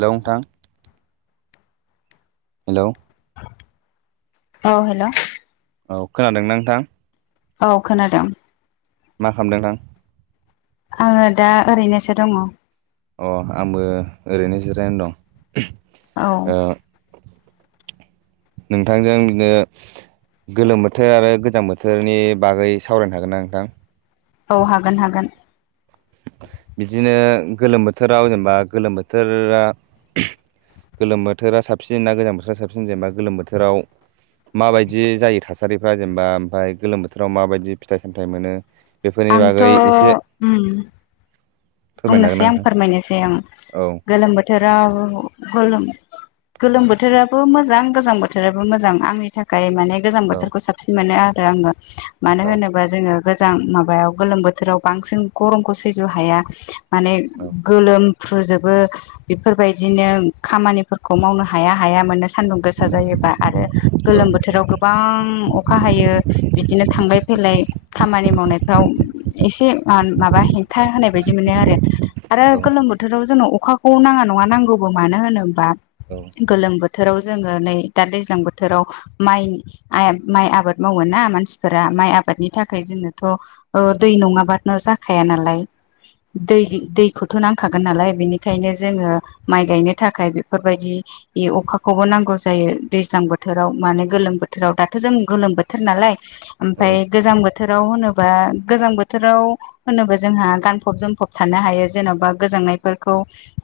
Hello नोंथां। Hello. औ हेल। औ खोनादोंना नोंथां? औ खोनादों। मा खालामदों नोंथां? आङो दा ओरैनोसो दङ। अ आंबो ओरैनो जिरायना दं। औ ओ नोंथांजों बिदिनो गोलोम बोथोर आरो गोजां बोथोरनि बागै सावरायनो हागोन ना नोंथां? औ हागोन हागोन बिदिनो गोलोम बोथोराव जेनेबा गोलोम बोथोरा गोलोम बोथोरा साबसिन ना गोजां बोथोरा साबसिन जेनेबा गोलोम बोथोराव माबायदि जायो थासारिफ्रा जेनेबा ओमफफ्राय गोलोम बोथोराव माबायदि फिथाइ सामथायाइ मोनो बेफोरनि आंथ' बागै एसे उम फोरमायनो हागोन बुंनोसै ना आं नोंथां फोरमायनोसै आं औ गोलोम बोथोराव गोलोम गोलोम बोथोराबो मोजां गोजां बोथोराबो मोजां आंनि थाखाय माने गोजां औ बोथोरखौ साबसिन मोननाय आरो आङो औ मानो होनोबा जोङो गोजां मोजां माबायाव गोलोम बोथोराव बांसिन गरमखौ सैज' हाया माने औ गोलोम फुजोबो बेफोरबायदिनो खामानिफोरखौ मावनो हाया हाया मोननो सान्दुं गोसा जायोबा आरो औ गोलोम बोथोराव गोबां अखा हायो बिदिनो थांलाय फै लाय खामानि मावनायफ्राव एसे माबा हेंथा होनाय बायदि आरो आरो औ गोलोम बोथोराव जोंनो अखाखौ नाङा नङा नांगौबो मानो होनोबा गोलोम बोथ बोथोराव जोङो नै दा दैज्लां बोथोराव माइ माइ आबाद मावो ना मानसिफोरा माइ आबादनि थाखाय जोंङोथ' दै नङाब्ला' जाखाया नालाय दै दै थ' नांखागोन नालाय बेनिखायनो जोङो माइ गायनो थाखाय बेफोरबायदि अखाखौबो नांगौ जायो दैज्लां बोथोराव माने गोलोम बोथोराव दाथ' जों गोलोम बोथोर नालाय औ ओमफफ्राय गोजां बोथोराव होनोबा गोजां बोथोराव होनोबा जोंहा गानफब जोम फब थानो हायो जेन'बा गोजांनायफोरखौ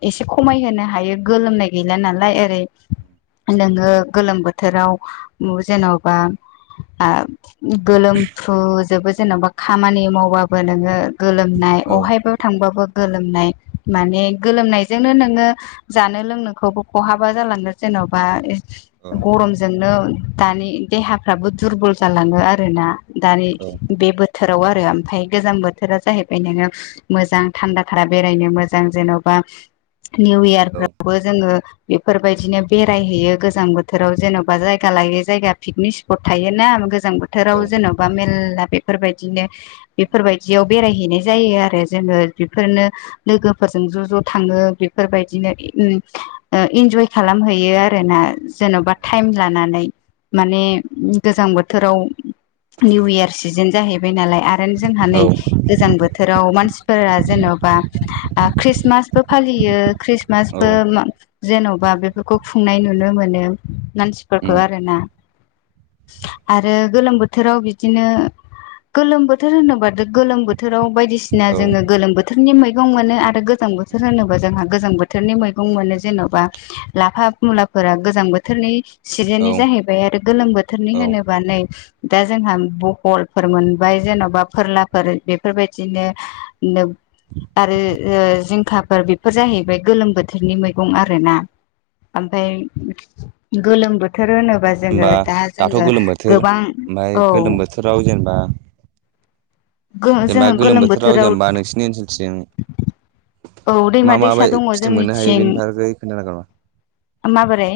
एसे खमायहोनो हायो गोलोमनाय गैला नालाय आरोै [unintelligible] नोङो गोलोम बोथोराव जेन'बा आ गोलोमफ्रुजोबो जेन'बा खामानि मावबाबो नोङो गोलोमनाय औ अहायबो गोलोमनाय माने गोलोमनायजोंनो नोङो जानो लोंनोखौबो खहाबा जालांगोन जेन'बा औ गरमजोंनो दानि देहाफ्राबो दुरबल जालाङो आरोना दानि बे बोथोराव आरो ओमफाय गोजां बोथोरा जाहैबाय नोङो मोजां थान्दा खारा बेरायनो मोजां जेन'बा निउ इयार औ फोरावबो जोङो बेफोरबायदिनो बेरायहैयो गोजां बोथोराव जेन'बा जायगा लायै जायगा पिकनिक स्पट थायोना गोजां बोथोराव जेन'बा मेलला बेफोरबायदिनो बेफोरबायदियाव बेरायहैनाय जायो आरो जोङो बेफोरनो लोगोफोरजों ज' ज' थाङो बेफोरबायदिनो [unintelligible] इन्जय खालामहैयो आरो ना जेन'बा टाइम लानानै माने गोजां बोथोराव निउ इयार सिजोन जाहैबाय बाय नालाय आरो जोंहा औ नै गोजां बोथोराव मानसि जेन'बा खृष्मासबो फालियो खृस्मास बो जेन'बा बेफोरखौ खुंनाय नुनो मोनो मानसिफोरखौ आरोना [inaudible] आरो गोलोम बोथोराव बिदिनो गोलोम बोथोर होनोबााथ गोलोम बोथोराव बायदिसिना जोङो गोलोम बोथोरनि मैगं मोनो आरो गोजां बोथोर होनोबा जोंहा गोजां बोथोर बोथोरनि मैगं मोनो जेन'बा लाफा मुलाफोरा गोजां बोथोरनि सिजेननि जाहैबाय आरो गोलोम बोथोरनि होनोबा नै दा जोंहा बहलफोर मोनबाय जेन'बा फोरलाफोर बेफोरबायदिनो आरो ओ जिं खाफोर बेफोर जाहैबाय गोलोम बोथोरनि मैगं आरो ना ओमफाय गोलोम बोथोर बोथोर होनोबा जोङो होमबा दा दाथ' जोङो गोलोम बोथोर गोबां ओमफ्राय औ गोलोम बोथोराव जेनेबा [inaudible] जेनेबा गोलोम बोथोराव जेनेबा नोंसोरनि ओनसोलथिं औ दैमा मा मा दैसा बाय दङ फिथाइ मोननो हायो जोंनिथिं बेनिफागै खोन्था [unintelligible] माबोरै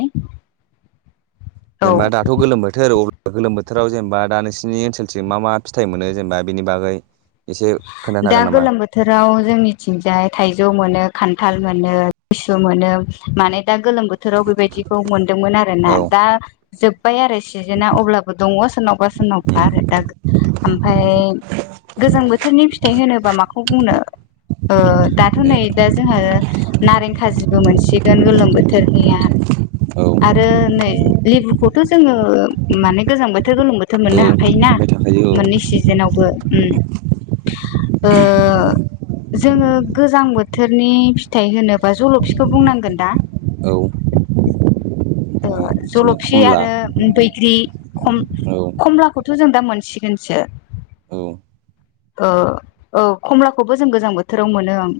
औ जेनेबा दाथ' गोलोम बोथोर गोलोम बोथोराव जेनेबा दा नोंसिनि ओनसोलथि मा मा फिथाइ मोनो जेनेबा बेनि बागै एसे खोन्थानो दा हागोन नामा गोलोम बोथोराव जोंनिथिंजाय थाइजौ मोनो खान्थाल मोनो लेसु मोनो माने दा गोलोम बोथोराव बेबायदिखौ मोनदोंमोन आरोना। औ उम दा जोब बाय आरो सिजोनना अब्लाबो दङ सोरनावबा सोरनावबा। आरो दा ओमफ्राय गोजां बोथोरनि फिथाइ होनोबा माखौ बुंनो ओ दाथ' ए नै दा जोंहा नारें खाजिबो मोनसिगोन गोलोम बोथोरनिया। औ आरो नै लेबुखौथ' जोङो माने गोजां बोथोर गोलोम बोथोर मोननो हाखायोना। मोनबाय थाखायो औ मोननै सिजोनावबो उम [inaudible] ओ जोङो गोजां बोथोरनि फिथाइ होनोबा जल'फिखौ बुंनांगोन दा। [inaudible] बिदिनो जलफि खमला आरो बैग्रि। खम औ खमलाखौथ' जों दा मोनसिगोनसो। औ ओ औ कमलाखौबो जों गोजां बोथोराव मोनो ओं।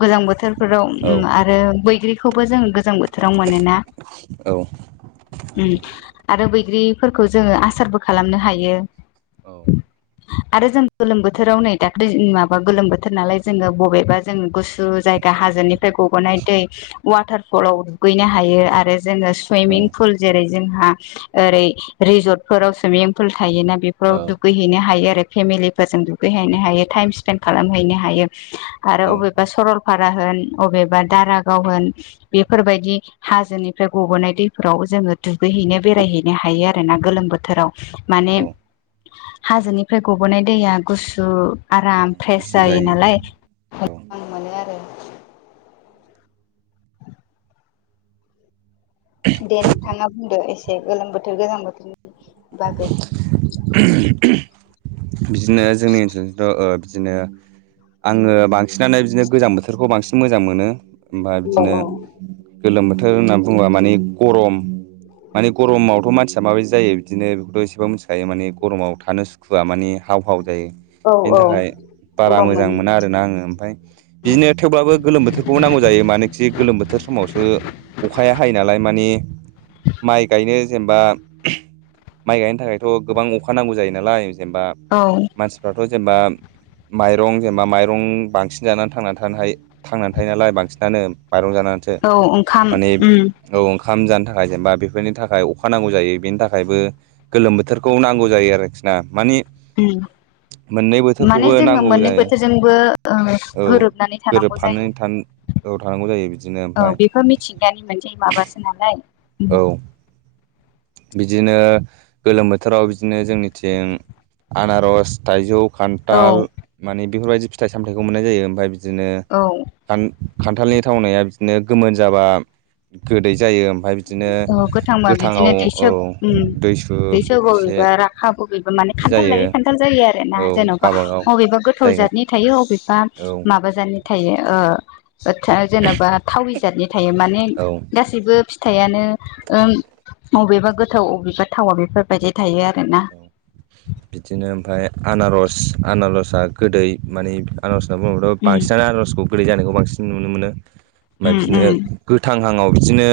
गोजां बोथोरफोराव औ आरो बैग्रिखौबो जों गोजां बोथोर राव मोनोना। उम आरो बैग्रिफोरखौ जोङो आसारबो खालामनो हायो। औ। आरो जों गोलोम बोथोराव नै दाख्लि माबा गोलोम बोथोर नालाय जोङो बबेबा जों गुसु जा यगा हाजोनिफ्राय गबोनाय दै वाटार फलाव दुगैनो हायो आरो जोङो औ सुइमिं फुल जेरै जोंहा ओरै रिजर्टफोराव सुइमिं फुल थायोना औ बेफोराव दुगैहैनो हायो आरो फेमिलिफोरजों दुगैहैनो हायो टाइम स्पेन्दड खालामहैनो हायो। हायो आरो अबेबा सरलपारा होन अबेबा दारागाव होन बेफोरबायदि बिदि हाजोनिफ्राय गबोनाय दैफोराव जोङो दुगैहैनो बेरायहैनो हायो आरोना गोलोम बोथोराव। माने औ हाजोनिफ्राय गबो'नाय दैया गुसु आराम फ्रेस जायो नालाय औ मोजां मोनो आरो। दे नोंथाङा बुंदो एसे गोलोम बोथोर गोजां बोथोरनि बागै बिदिनो जोंनि ओनसोलथिंथ ओ' बिदिनो आङो बांसिनानो बिदिनो गोजां बोथोरखौ बांसिन मोजां मोनो। ओमफ्राय औ बिदिनो औ गोलोम बोथोर होननानै बुङोबा माने गरम माने गरमावथ' मानसिया माबायदि जायो बिदिनो बेखौथ' एसेबाबो मिथिखायो माने गरमाव थानो सुखुवआ मानि हाव हाव जायो। औ औ। बारा गरम मोजां मोनो मोना आरोना आङो ओमफ्राय। बिदिनो थेवब्लाबो गोलोम बोथोरखौबो नांगौ जायो मानोखि गोलोम बोथोर समावसो अखाया हायो नालाय माने माइ गायनो जेनेबा माइ गायनो थाखायथ' गोबां अखा नांगौ जायो नालाय जेनेबा औ मानसिफ्राथ' जेनेबा माइरं जेनेबा माइरं बांसिन जानानै थांनानै थानो हायो थांनानै थायो नालाय बांसिनानो। माइरं जानानैसो औ ओंखाम माने उम औ ओंखाम जानो थाखाय जेनेबा बेफोरनि थाखाय अखा नांगौ जायो बेनि थाखायबो गोलोम बोथोरखौ नांगौ जायो आरोखि ना मानि उम मोननै माने बोथोरखौबो जोङो नांगौ मोननै जायो बोथोरजोंबो औ गोरोबनानै थानांगौ जायो। गोरोबफानानै थानो औ थानांगौ जायो बिदिनो औ ओमफ्राय बेफोर मिथिगानि मोनसे माबासो नालाय उम औ बिदिनो गोलोम बोथोराव बिदिनो जोंनिथिं आनारस थाइजौ औ खान्थाल मानि बेफोरबायदि फिथाइ सामथायाइखौ मोननाय जायो। ओमफ्राय बिदिनो औ खान्थालनि थावनाया बिदिनो गोमोन जाबा गोदै जायो ओमफ्राय बिदिनो औ गोथांबा गोथाव बिदिनो दैसोब ओम दैसोब एसे बबेबा राखाब बबेबा माने बिदि खान्थाल जायो लायो खान्थाल जायो आरो। दा औ जेनबा गावबागाव अबेबा गोथाव जायगा जादनि थायो अबेबा औ माबा जातनि थायो ओ ओ थ जेनबा थावरि जादनि थायो माने औ गासैबो‌ थाइआनो ओम अबेबा गोथाव अबेबा थावा बेफोरबायदि थायो आरो। औ बिदिनो ओमफाय। आनारस आनारसआ गोदै माने आनारस होनना बुङोबथ उम बांसिनानो आनारसखौ। गोदै जानायखौ बांसिन नुनो मोनो ओमफ्राय उम बिदिनो उम गोथां हांआव बिदिनो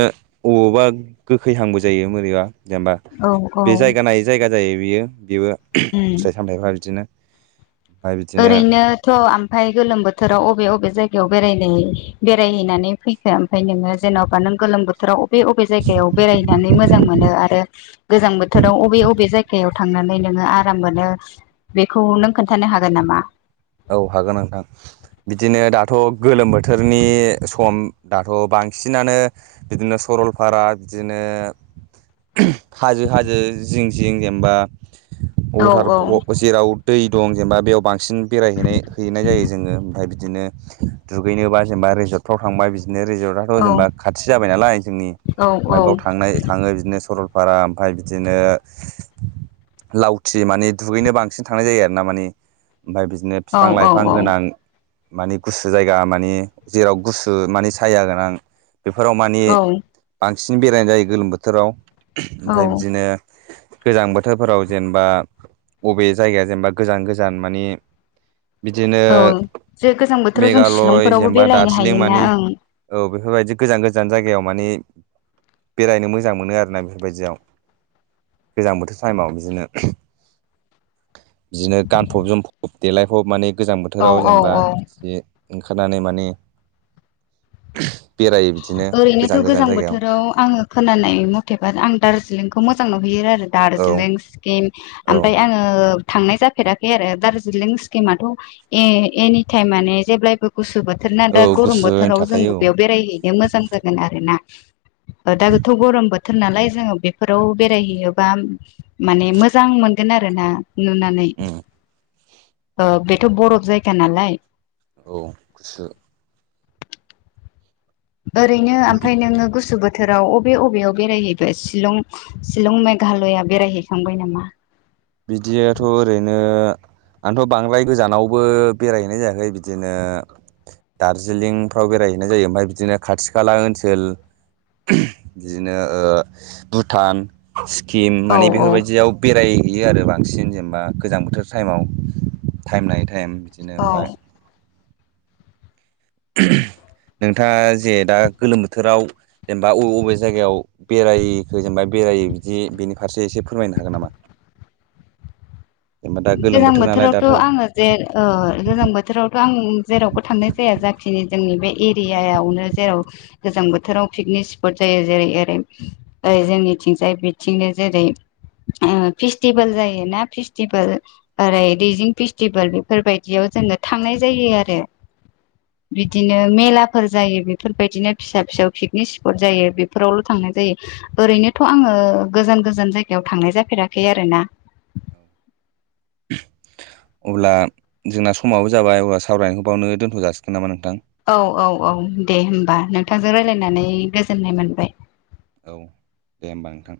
अबावबा गोखैहांबो जायो मोरैबा जेनबा औ औ बे जायगा नायै जायगा जायो बियो बेबो उम फिथाइ सामथाइफ्रा बिदिनो ओमफ्राय बिदिनो ओरैनोथ आम ओमफाय गोलोम बोथोराव अबे अबे जायगायाव बेराय बेरायहैनानै फैखो ओमफाय नोङो जेनबा न गोलोम बोथोराव। अबे अबे जायगायाव बेरायनानै मोजां मोनो आरो गोजां बोथोराव अबे अबे जायगायाव थांनानै नोङो आराम मोनो बेखौ नों खोन्थानो हागोन नामा। औ हागोन नोंथां। बिदिनो दाथ गोलोम बोथोरनि सम दाथ बांसिनानो बिदिनो सम। सरलपारा बिदिनो हाजो हाजो जिं जिं जेनेबा। औ वाटार जेराव दै दं जेनेबा बेयाव बांसिन बेरायहैनाय हैैनाय जायो जोङो ओमफ्राय बिदिनो दुगैनोबा जेनेबा रिेजर्टफ्राव थांबा बिदि बिदिनो रिजर्टथ औ जेनेबा खाथि जाबाय नालाय जोंनि औ ओमफाय औ बेयाव थांनाय थाङो बिदिनो सरल रा ओमफाय बिदिनो लावथि माने दुगैनो बांसिन थांनाय जायो आरो ना माने ओमफाय बिदिनो औ बिफां लाइफां गोनां मानि गुसु जायगा मानि जेराव गुसु माने साया गोनां बेफोराव मानि औ बांसिन बेरायनाय जायो गोलोम बोथोराव औ ओमफाय बिदिनो गोजां बोथोरफोराव जेनेबा बबे जायगाया जेनेबा गोजान गोजान मानि बिदिनो औ जे गोजां बोथोराव जों मेघालय शिलंफोरावबो जेनेबा बेरायनो दार्जिलिं हायोना मानि औ बेफोरबायदि गोजान गोजान जायगायाव मानि बेरायनो मोजां मोनो आरोना बेफोरबायदियाव गोजां बोथोर टाइमाव बिदिनो बिदिनो गानफब जोमफब देलायफब माने गोजां ओं बोथोराव औ जेनेबा औ बिदि ओंखारनानै माने बेरायो बिदिनो ओरैनोथ' गोजान गोजान गोजां जायगायाव बोथोराव आङो खोनानाय मथेबा आं दार्जिलिंखौ मोजां नुहैयो आरो। औ दार्जिलिं सिक्किम औ ओमफ्राय आङो थांनाय जाफेराखै आरो दारजिलिं सक्किमाथ ए-एनिटम माने जेब्लायबो गुसु बोथोर ना दा औ गरम गुसुयैनो बोथोराव थाखायो जोंबो औ बेयाव बेरायहैनो मोजां जागोन आरो ना ओ दा थ गरम बो थोर नालाय जोङो बेफोराव बेरायहैयोबा माने मोजां मोनगोन आरो ना नुनानैै उम ओ बेथ बरफ जायगा नालाय औ गुसु ओरैनो ओमफाय नोङो गुसु बोथोर थोराव अबे अबेयाव बेरायहैबाय शिलं शिलं मेघालया बेरायहैखांबाय नामा। बिदियाथ ओरैनो आंथ बांद्राय गोजानावबो बेरायहैनाय जायाखै बिदिनो दार्जिलिं आव बेरायहैनाय जायो ओमफ्राय बिदिनो खाथि खाला ओनसोल बिदिनो ओ भुटान सिकिम औ मानि बेफोरबायदियाव बेराय हैयो आरो बांसिन जेनेबा गोजां बोथोर टाइमाव टाइम नायै टाइम बिदिनो औ ओमफाय। [unintelligible] नोंथाङा जे दा गोलोम बोथोराव जेनेबा अबे अबे जायगायाव बेराय हैगोन बायदि। बेरायो बिदि बेनि फारसे एसे फोरमायनो हागोन नामा? जेनेबा दा गोलोम गोजां बोथोर नालाय बोथोरावथ' दाथ' आङो जे ओ गोजां बोथोरावथ' आं जेरावबो थांनाय जाया। जाथिनि जोंनि बे एरियायावनो जेराव गोजां बोथोराव पिकनिक स्पट जायो। जेरै ओरै जै जोंनिथिंजाय बिथिंनो जेरै ओ फेस्टिभेल जायोना फेस्टिभेल ओरै दैजिं फेस्टिभेल बेफोरबायदियाव जोङो थांनाय जायो आरो। बिदिनो मेलाफोर जायो बेफोरबायदिनो फिसा फिसौ पिकनिक स्पट जायो बेफोरावल' थाङो। जायो। ओरैनोथ' आङो गोजान गोजान जायगायाव थांनाय जाफेराखै आरोना। [inaudible] अब्ला जोंना समाबो जाबाय अब्ला सावरायनायखौ बावनो दोन्थ' जाासिगोन नामा नोंथां? औ औ औ दे होनबा नोंथांजों रायज्लायनानै गोजोननाय मोनबाय। औ दे होमबा नोंथां।